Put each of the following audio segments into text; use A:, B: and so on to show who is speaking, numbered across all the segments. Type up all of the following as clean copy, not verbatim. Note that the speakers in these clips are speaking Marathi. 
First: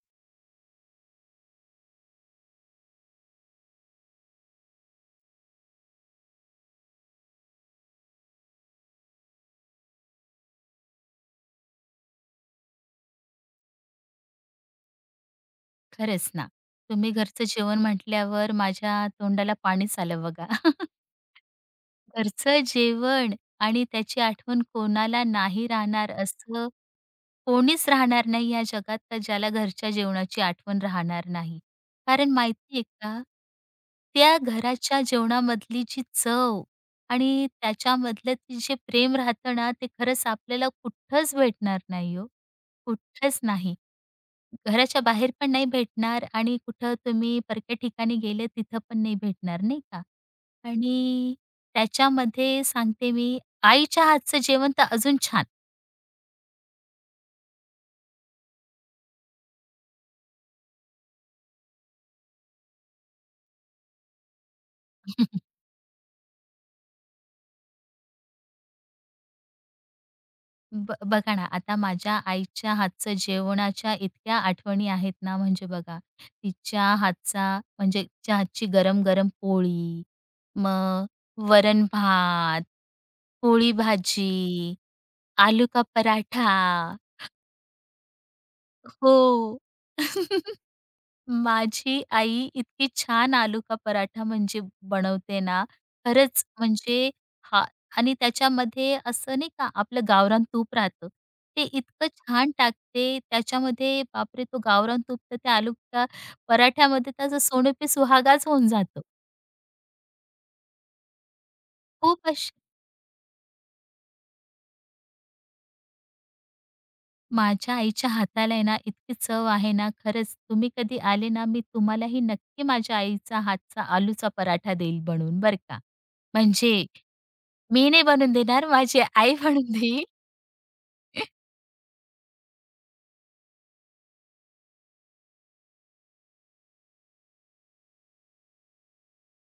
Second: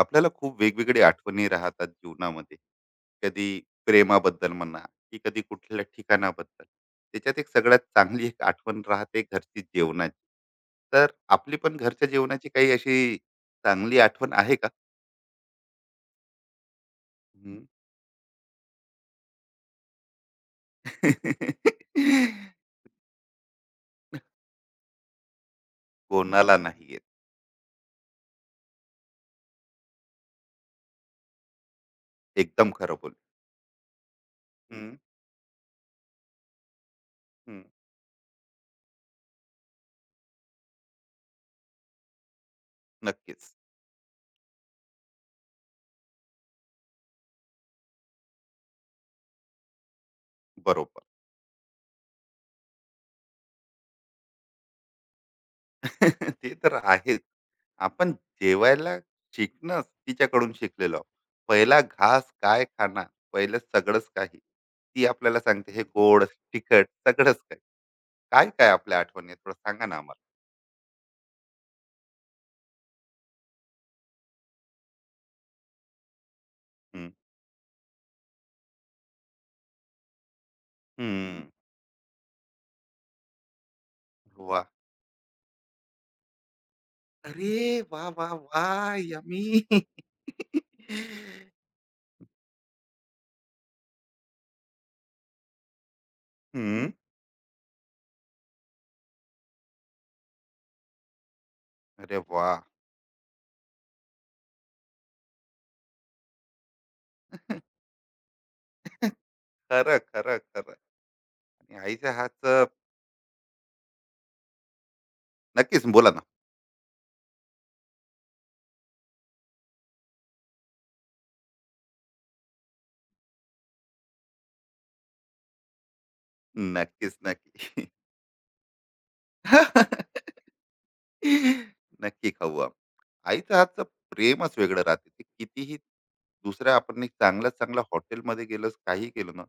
A: आपल्याला खूप वेगवेगळी आठवणी राहतात जीवनामध्ये, कधी प्रेमाबद्दल म्हणा की कधी कुठल्या ठिकाणाबद्दल. त्याच्यात एक सगळ्यात चांगली एक आठवण राहते घरची जेवणाची. तर आपली पण घरच्या जेवणाची काही अशी चांगली आठवण आहे का?
B: खरंच ना. तुम्ही घरचं
A: हम्म.
B: जेवण म्हटल्यावर माझ्या तोंडाला पाणीच आलं बघा. घरचं जेवण आणि त्याची आठवण कोणाला नाही राहणार
A: कोणाला
B: असं
A: नाही येत.
B: कोणीच राहणार नाही या जगात का ज्याला घरच्या जेवणाची आठवण राहणार नाही. कारण
A: एकदम
B: माहिती आहे
A: खरं बोल.
B: का, त्या
A: हम्म,
B: घराच्या जेवणामधली जी चव आणि
A: हम्म,
B: त्याच्यामधलं ते जे प्रेम राहतं ना, ते खरंच आपल्याला कुठंच भेटणार नाही हो, कुठंच
A: नक्कीच.
B: नाही. घराच्या बाहेर पण नाही भेटणार आणि कुठं तुम्ही परक्या ठिकाणी गेले तिथं पण नाही भेटणार, नाही का?
A: बरोबर.
B: आणि त्याच्यामध्ये सांगते मी आईच्या हातचं जेवण तर अजून छान.
A: ते तर आहेच. आपण जेवायला शिकणंच तिच्याकडून शिकलेलो आहोत. पहिला घास काय खाणार? पहिलं सगळंच काही. ती आपल्याला सांगते हे गोड, तिखट सगळंच काही. काय-काय आपल्या आठवणी आहेत? थोडं सांगा ना आम्हाला?
B: बघा ना, आता माझ्या आईच्या हातचं जेवणाच्या इतक्या आठवणी आहेत ना, म्हणजे बघा तिच्या
A: हं,
B: हातचा म्हणजे तिच्या हातची गरम-गरम पोळी, मग
A: हं.
B: वरण-भात, पोळी
A: वाह!
B: भाजी, आलू का पराठा.
A: अरे वाह, वाह, वाह!
B: हो.
A: यम्मी.
B: माझी आई इतकी छान आलू का पराठा म्हणजे बनवते ना, खरंच
A: हं.
B: म्हणजे हां आणि त्याच्यामध्ये असं नाही का आपलं गावरान तूप राहतं. ते इतकं
A: अरे
B: छान
A: वाह!
B: टाकते त्याच्यामध्ये बापरे! तो गावरान तूप तर त्या आलू का पराठ्यामध्ये त्याचं सोने सुहागाच होऊन जातो.
A: खरं, खरं, खरं. आणि आईच्या
B: खूप अशी
A: हातचं. नक्कीच बोला ना.
B: माझ्या आईच्या हाताला आहे ना इतकी चव आहे ना, खरंच तुम्ही कधी आले ना, मी तुम्हालाही नक्की माझ्या आईचा हातचा आलूचा पराठा देईल बनवून बरं का. म्हणजे
A: नक्कीच, नक्की.
B: मी नाही बनवून देणार, माझी आई बनवून देईल.
A: नक्की खाऊ आपण. आईच्या हातचं प्रेमच वेगळं राहते. ते कितीही दुसऱ्या आपण एक चांगल्यात चांगल्या हॉटेलमध्ये गेलो, काही केलं ना,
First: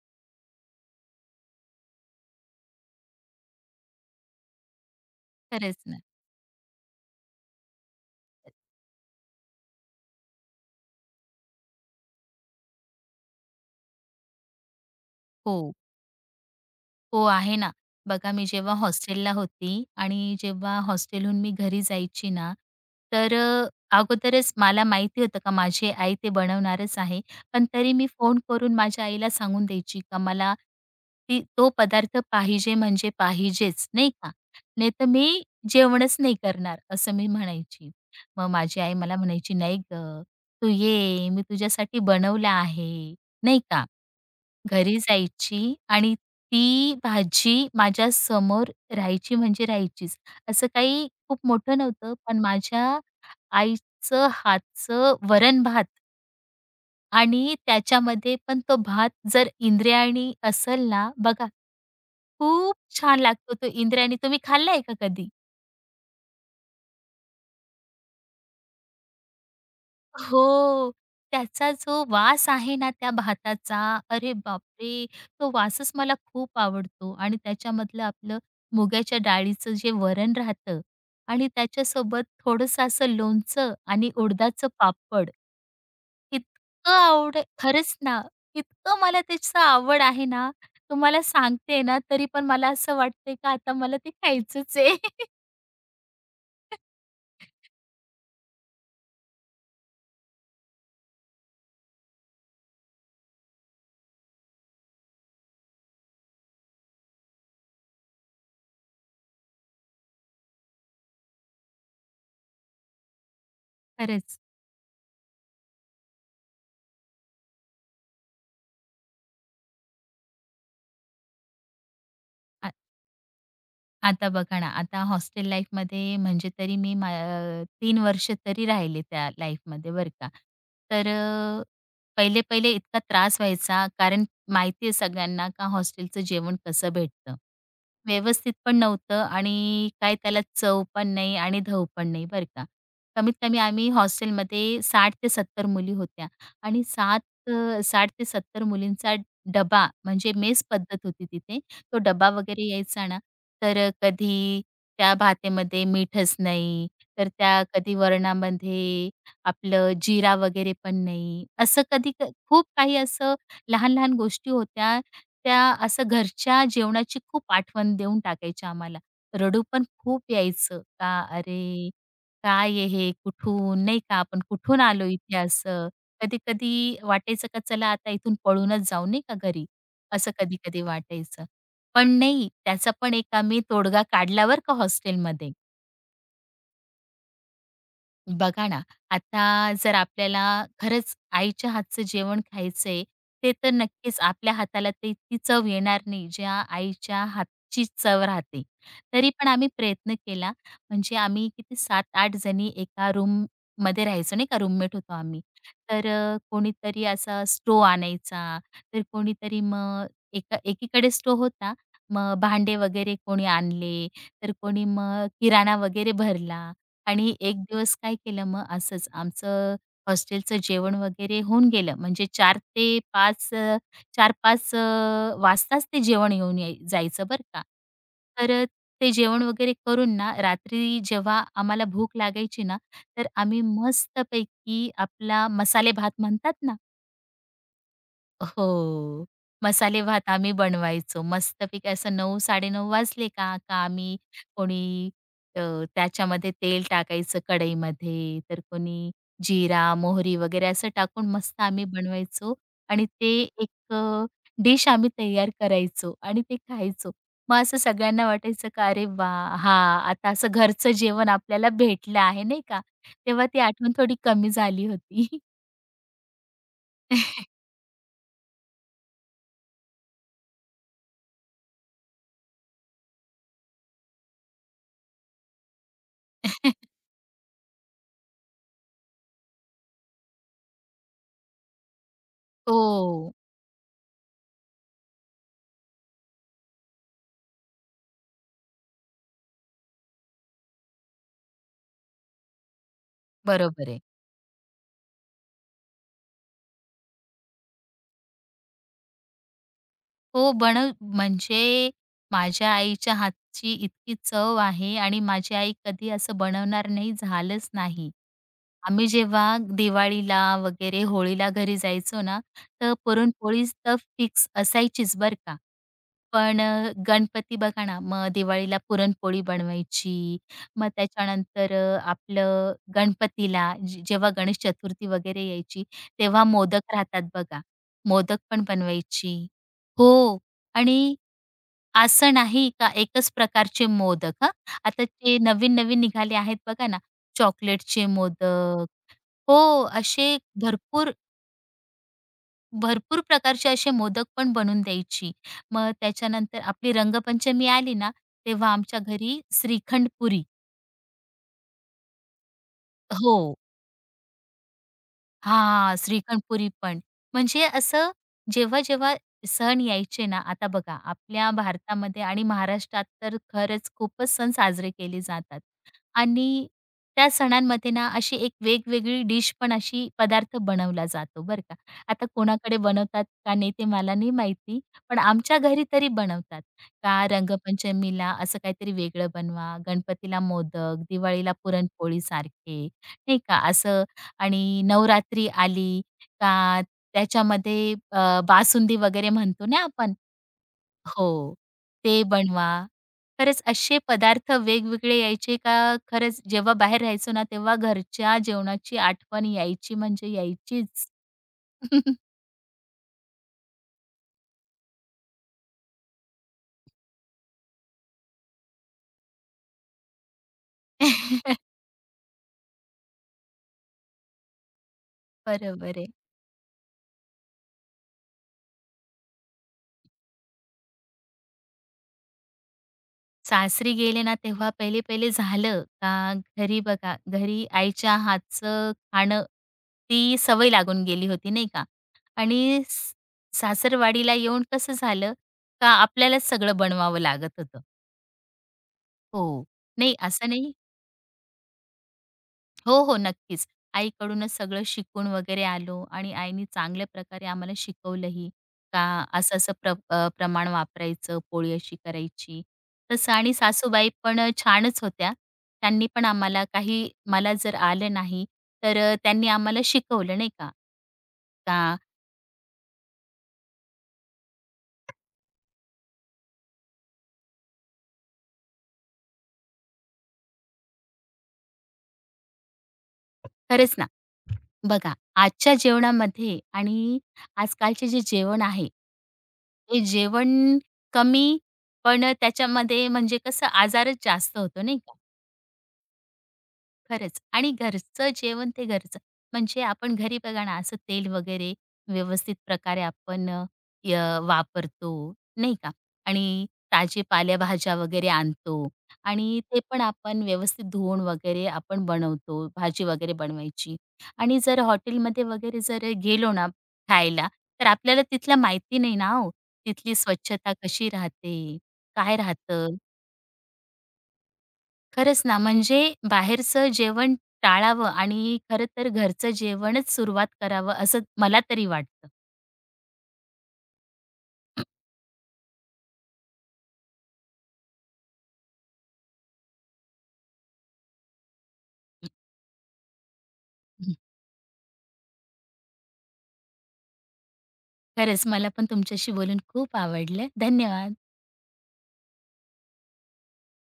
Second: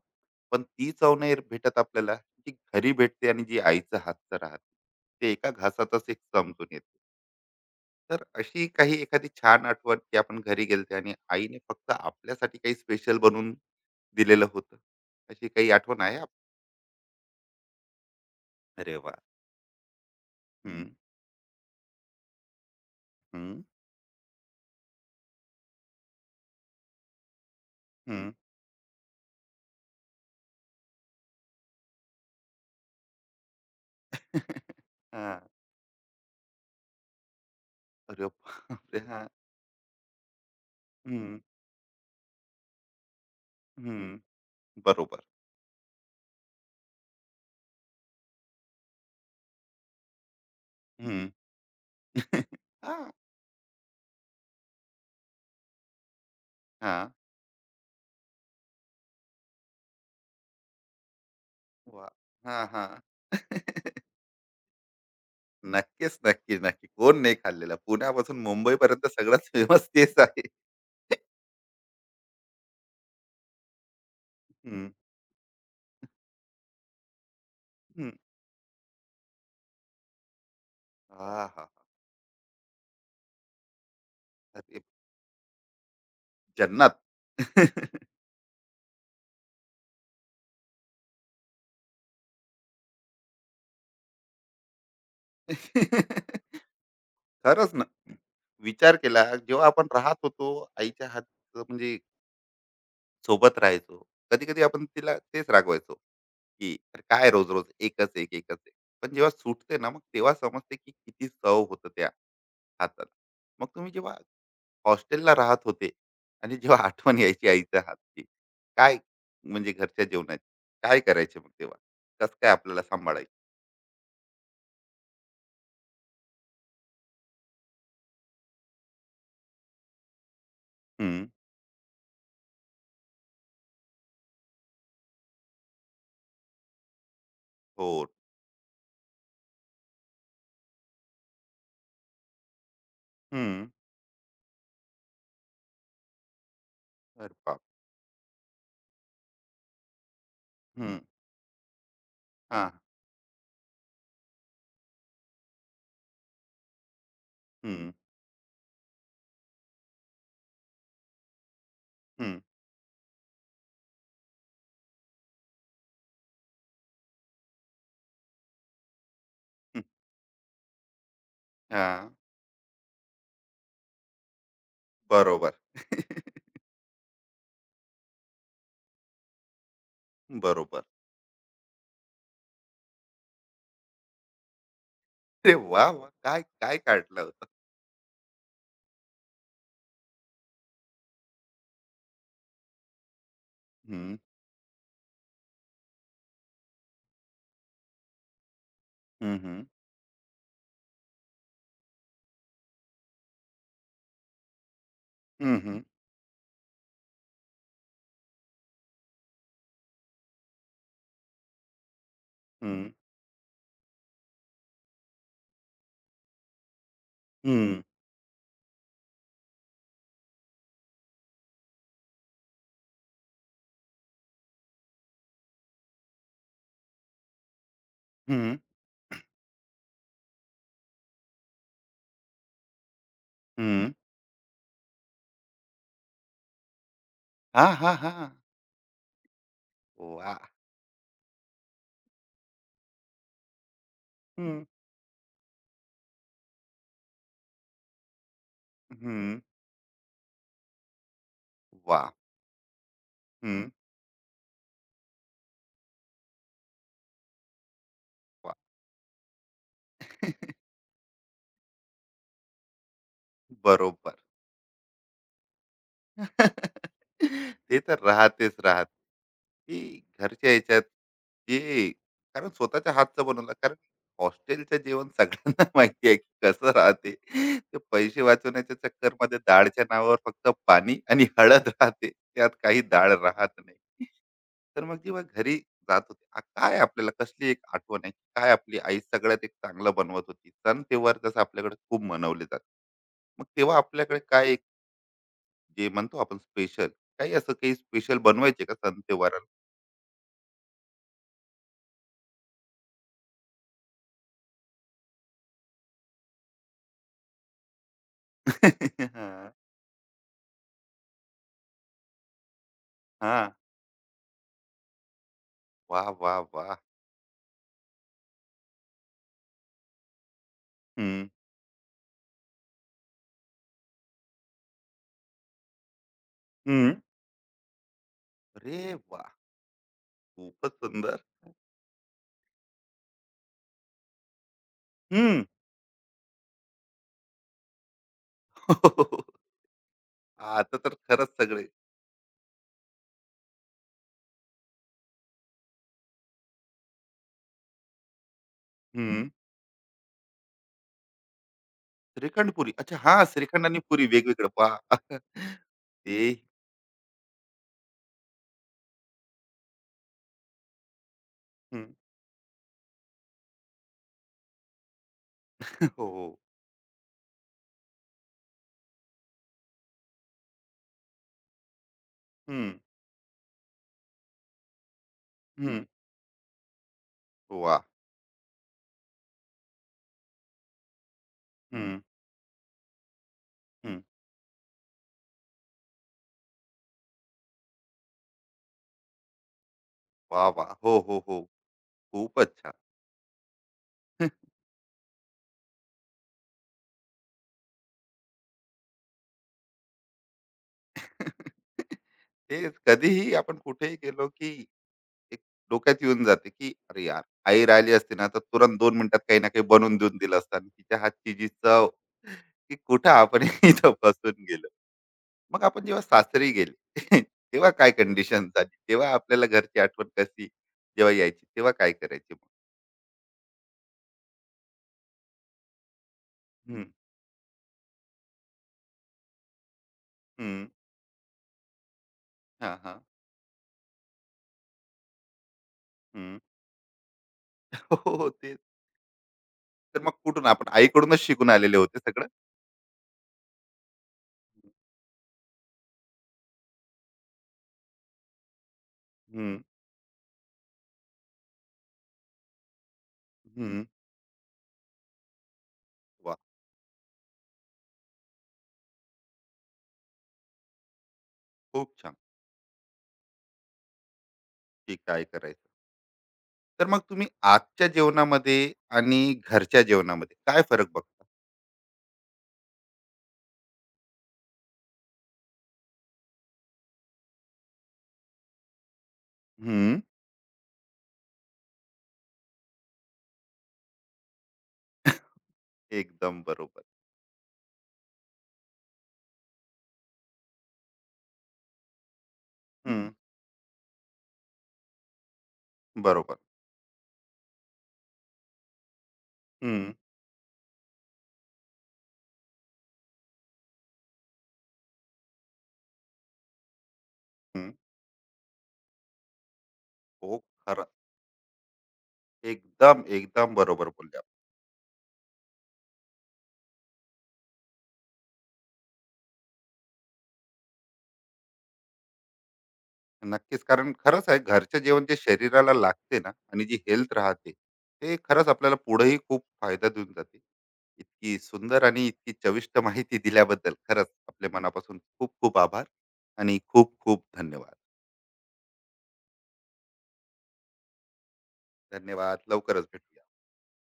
A: पण ती चव नाही भेटत आपल्याला, जी घरी भेटते आणि जी आईच्या हातचं राहते. ते एका
B: खरंच ना.
A: घासातच एक समजून येते. तर अशी काही एखादी छान आठवण, की आपण घरी गेलते आणि आईने फक्त आपल्यासाठी काही स्पेशल बनवून दिलेलं होतं. अशी काही
B: हो.
A: आठवण आहे? आप-
B: हो, आहे ना. बघा मी जेव्हा
A: अरे वाह!
B: हॉस्टेलला होती आणि जेव्हा
A: हं,
B: हॉस्टेलहून मी घरी जायची ना, तर
A: हं,
B: अ, अगोदरच मला माहिती होतं का माझी आई ते बनवणारच आहे. पण तरी मी
A: हं.
B: फोन करून माझ्या आईला सांगून द्यायची का मला ती तो पदार्थ पाहिजे म्हणजे पाहिजेच, नाही का?
A: हां.
B: नाहीतर मी जेवणच नाही करणार, असं मी म्हणायची.
A: अरे
B: मग माझी आई
A: बापरे!
B: मला
A: हां.
B: म्हणायची, "नाही गं, तू ये, मी तुझ्यासाठी बनवलं आहे." नाही का?
A: हं,
B: घरी
A: बरोबर.
B: जायची आणि ती भाजी माझ्यासमोर राहायची म्हणजे राहायचीच. असं काही
A: हं.
B: खूप मोठं नव्हतं, पण माझ्या
A: हां,
B: आईचं हातचं वरण-भात
A: हां.
B: आणि त्याच्यामध्ये पण तो भात जर इंद्रायणी असेल ना, बघा
A: वाह! हां,
B: खूप
A: हां.
B: छान लागतो तो इंद्रायणी. तुम्ही खाल्लाय का कधी?
A: नक्कीच, नक्की, नक्की. कोण नाही खाल्लेला. पुण्यापासून मुंबईपर्यंत सगळ्यात फेमस तेच आहे.
B: हो. त्याचा जो वास आहे ना त्या भाताचा, अरे
A: हं,
B: बापरे! तो वासच मला खूप आवडतो आणि त्याच्यामधलं
A: हं.
B: आपलं मुगाच्या डाळीचं जे वरण राहतं आणि
A: आहाहा!
B: त्याच्यासोबत थोडंसं असं लोणचं आणि उडदाचं
A: अरे
B: पापड. इतकं
A: जन्नत.
B: आवड खरंच ना, इतकं मला त्याची आवड आहे ना, तुम्हाला सांगते ना, तरी पण मला असं वाटतंय का आता मला ते खायचंच आहे.
A: खरंच ना. विचार केला, जेव्हा आपण राहत होतो, आईच्या हातचं म्हणजे सोबत राहायचो. कधी-कधी आपण तिला तेच रागवायचो, की "अरे काय रोज-रोज एकच एक, एकच एक." पण जेव्हा सुटते ना, मग तेव्हा समजते की किती चव होतं त्या हाताला. मग तुम्ही जेव्हा
B: खरंच.
A: हॉस्टेलला राहत होते आणि जेव्हा आठवण यायची आईच्या हातची, काय म्हणजे घरच्या जेवणाची, काय करायचे मग तेव्हा? कसं काय आपल्याला सांभाळायचं?
B: आता बघा ना, आता हॉस्टेल लाईफमध्ये म्हणजे तरी मी मा 3 वर्ष तरी राहिले त्या लाईफमध्ये बरं का. तर
A: हं,
B: अ, पहिले-पहिले इतका त्रास व्हायचा कारण माहिती आहे सगळ्यांना का हॉस्टेलचं जेवण कसं भेटतं.
A: होठ,
B: व्यवस्थित पण नव्हतं आणि काय त्याला चव पण नाही आणि धव पण नाही बरं का. कमीत कमी
A: हं,
B: आम्ही हॉस्टेलमध्ये 60 ते 70 मुली होत्या आणि 7
A: अरे बाप!
B: अ, 60 ते 70 मुलींचा डबा म्हणजे मेस पद्धत
A: हं,
B: होती तिथे. तो डबा वगैरे
A: हां,
B: यायचा ना तर कधी त्या भातेमध्ये मीठच नाही, तर त्या
A: हं,
B: कधी वरणामध्ये आपलं जीरा वगैरे पण नाही. असं कधी
A: हं,
B: खूप काही असं लहान-लहान गोष्टी होत्या, त्या असं घरच्या जेवणाची खूप आठवण देऊन टाकायच्या आम्हाला. रडू
A: हं,
B: पण खूप यायचं का अरे,
A: हां,
B: काय आहे हे? कुठून नाही का आपण कुठून आलो इथे
A: बरोबर,
B: असं. कधी-कधी वाटायचं का चला आता इथून पळूनच जाऊ नाही का घरी, असं कधी-कधी
A: बरोबर.
B: वाटायचं. पण नाही, त्याचा पण एक आम्ही तोडगा काढला बरं का हॉस्टेलमध्ये.
A: अरे वाह! वाह! काय, काय काढलं होतं?
B: बघा ना, आता जर आपल्याला खरंच आईच्या हातचं जेवण खायचंय, ते तर
A: हं.
B: नक्कीच आपल्या हाताला ते ती चव येणार नाही, ज्या आईच्या हातची चव राहते. तरी पण
A: Uhum,
B: आम्ही प्रयत्न केला, म्हणजे आम्ही किती 7-8 जणी एका रूममध्ये राहायचो नाही का, रूममेट होतो आम्ही.
A: uhum,
B: कोणीतरी असा स्टोव्ह आणायचा, तर कोणीतरी मग एका एकीकडे स्टोव्ह होता, मग भांडे
A: uhum,
B: वगैरे कोणी आणले, तर कोणी मग किराणा वगैरे भरला. आणि एक
A: uhum,
B: दिवस काय केलं मग असंच आमचं हॉस्टेलचं जेवण वगैरे होऊन गेलं म्हणजे चार ते 5 अ, 4-5 वाजताच ते जेवण येऊन याय जायचं बरं का. तर
A: uhum,
B: अ, ते जेवण वगैरे करून ना रात्री जेव्हा आम्हाला भूक लागायची ना, तर आम्ही
A: uhum.
B: मस्तपैकी आपला मसाले भात म्हणतात ना
A: हा हा हा,
B: हो. मसाले भात
A: वा,
B: आम्ही बनवायचो. मस्तपैकी असं 9:30 वाजले का, का आम्ही
A: हम्म,
B: कोणी अ, त्याच्यामध्ये तेल टाकायचं कढईमध्ये, तर कोणी
A: हम्म,
B: जिरा, मोहरी वगैरे असं टाकून मस्त आम्ही
A: वा,
B: बनवायचो आणि ते एक अ, डिश आम्ही तयार करायचो आणि ते खायचो. मग असं सगळ्यांना वाटायचं का अरे वाह! हां, आता असं घरचं जेवण आपल्याला भेटलं आहे नाही का. तेव्हा ती
A: बरो
B: आठवण थोडी
A: बर.
B: कमी झाली होती.
A: ते तर राहतेच राहत, की घरच्या याच्यात ते, कारण स्वतःच्या हातचं बनवलं, कारण हॉस्टेलचं जेवण सगळ्यांना माहिती आहे की कसं राहते. ते पैसे वाचवण्याच्या चक्करमध्ये डाळच्या नावावर फक्त पाणी आणि हळद राहते, त्यात काही डाळ
B: हो,
A: राहत नाही. तर मग जेव्हा घरी जात होते आ- काय आपल्याला कसली एक आठवण आहे, काय आपली आई सगळ्यात एक चांगलं बनवत होती, सण तेव्हार जसं आपल्याकडे खूप मनवले जाते, मग तेव्हा
B: बरोबर आहे.
A: आपल्याकडे काय जे म्हणतो आपण स्पेशल, काही असं काही स्पेशल बनवायचे का सण त्योहाराला?
B: हो, बनव म्हणजे माझ्या आईच्या हातची इतकी चव आहे आणि माझी आई कधी असं बनवणार नाही, झालंच नाही. आम्ही
A: हा
B: जेव्हा दिवाळीला वगैरे होळीला घरी जायचो ना, तर
A: हा.
B: पुरणपोळी तर फिक्स असायचीच बरं का.
A: वा वा वा.
B: गणपती बघा ना, मग दिवाळीला पुरणपोळी बनवायची. मग
A: हम्म,
B: त्याच्यानंतर अ, आपलं गणपतीला जे जेव्हा गणेश चतुर्थी वगैरे यायची, तेव्हा मोदक
A: हम्म.
B: राहतात बघा. मोदक पण
A: अरे वा,
B: बनवायची. हो.
A: खूपच
B: आणि
A: सुंदर.
B: असं नाही का एकच प्रकारचे मोदक हां. आता ते
A: हम्म.
B: नवीन-नवीन निघाले आहेत बघा ना, चॉकलेटचे मोदक हो, असे
A: आता तर
B: भरपूर,
A: खरंच सगळे.
B: भरपूर प्रकारचे असे मोदक पण बनवून द्यायची. मग त्याच्यानंतर आपली रंगपंचमी आली ना, तेव्हा आमच्या
A: हम्म.
B: घरी श्रीखंड पुरी
A: श्रीखंड पुरी, अच्छा, हा
B: हो.
A: श्रीखंड आणि पुरी वेगवेगळं, वा!
B: हा,
A: ते
B: श्रीखंडपुरी पण. म्हणजे असं जेव्हा-जेव्हा सण यायचे ना, आता बघा आपल्या
A: हम्म.
B: भारतामध्ये आणि महाराष्ट्रात तर खरंच खूपच सण साजरे केले जातात.
A: हो.
B: आणि त्या सणांमध्ये ना, अशी एक वेगवेगळी डिश पण अशी पदार्थ बनवला जातो बरं का. आता
A: हम्म,
B: कोणाकडे बनवतात का नाही ते मला नाही माहिती, पण आमच्या घरी
A: हम्म.
B: तरी बनवतात. का
A: वा.
B: रंगपंचमीला असं काहीतरी वेगळं बनवा, गणपतीला मोदक, दिवाळीला
A: हम्म,
B: पुरणपोळीसारखे, नाही का.
A: हम्म.
B: असं आणि नवरात्री आली का त्याच्यामध्ये बासुंदी वगैरे म्हणतो ना आपण
A: वा वा, हो हो हो.
B: हो, ते
A: खूपच
B: बनवा.
A: छान.
B: खरंच असे पदार्थ वेगवेगळे यायचे का खरंच जेव्हा बाहेर राहायचो ना, तेव्हा घरच्या जेवणाची आठवण यायची म्हणजे यायचीच.
A: तेच कधीही आपण कुठेही गेलो की एक डोक्यात येऊन जाते की अरे यार, आई राहिली असते ना तर तुरंत 2 मिनिटात काही ना काही बनवून देऊन दिलं असतं आणि तिच्या हातची जी चव, की कुठं आपण इथं फसून गेलो. मग आपण
B: बरोबर
A: जेव्हा
B: आहे.
A: सासरी गेले तेव्हा काय कंडिशन झाली, तेव्हा आपल्याला घरची आठवण कशी जेव्हा यायची तेव्हा काय करायची मग?
B: सासरी गेले ना तेव्हा पहिले-पहिले झालं का घरी
A: हम्म,
B: बघा, घरी आईच्या हातचं खाणं ती
A: हम्म,
B: सवय लागून गेली होती नाही का
A: हा
B: आणि
A: हा,
B: सासरवाडीला येऊन कसं झालं, का
A: हम्म.
B: आपल्यालाच सगळं बनवावं लागत होतं.
A: हो हो, हो,
B: हो,
A: तर मग
B: नाही
A: कुठून
B: असं
A: आपण
B: नाही
A: आईकडूनच शिकून आलेले होते सगळं.
B: हो, हो. नक्कीच. आईकडूनच सगळं शिकून वगैरे आलो आणि आईनी चांगल्या प्रकारे आम्हाला शिकवलंही, का
A: हम्म,
B: असं-असं प्रमाण वापरायचं, पोळी अशी करायची. तसं आणि
A: हम्म.
B: सासूबाई पण छानच होत्या. त्यांनी पण
A: वा,
B: आम्हाला काही मला जर आलं नाही, तर त्यांनी आम्हाला शिकवलं नाही का?
A: खूप
B: का
A: छान. की काय करायचं, तर मग तुम्ही आजच्या जेवणामध्ये आणि घरच्या जेवणामध्ये काय फरक बघता?
B: खरंच ना. बघा, आजच्या जेवणामध्ये आणि आजकालचे जे जेवण आहे,
A: हं.
B: ते जेवण कमी पण त्याच्यामध्ये म्हणजे कसं आजारच जास्त होतो नाही का?
A: एकदम बरोबर.
B: खरंच. आणि घरचं जेवण ते घरचं. म्हणजे आपण घरी बघा ना, असं तेल वगैरे व्यवस्थित प्रकारे
A: हं.
B: आपण अ, य वापरतो, नाही का?
A: बरोबर.
B: आणि ताजे पालेभाज्या वगैरे आणतो आणि ते
A: हं,
B: पण आपण व्यवस्थित धुवून वगैरे आपण बनवतो, भाजी वगैरे बनवायची. आणि जर हॉटेलमध्ये वगैरे जर गेलो ना खायला,
A: हं.
B: तर आपल्याला तिथलं माहिती नाही ना हो, तिथली
A: हो,
B: स्वच्छता
A: खरं.
B: कशी राहते, काय राहतं?
A: एकदम, एकदम बरोबर बोलले आपण.
B: खरंच ना, म्हणजे बाहेरचं जेवण टाळावं आणि खरं तर घरचं जेवणच सुरुवात करावं असं मला तरी वाटतं.
A: नक्कीच, कारण खरंच आहे घरचं जेवण जे शरीराला लागते ना आणि जी हेल्थ राहते, ते खरंच आपल्याला पुढेही खूप फायदा देऊन जाते. इतकी सुंदर आणि इतकी चविष्ट माहिती दिल्याबद्दल खरंच आपल्या मनापासून खूप खूप आभार आणि खूप खूप धन्यवाद.
B: खरंच मला पण तुमच्याशी बोलून खूप आवडलं. धन्यवाद.
A: धन्यवाद. लवकरच भेटूया.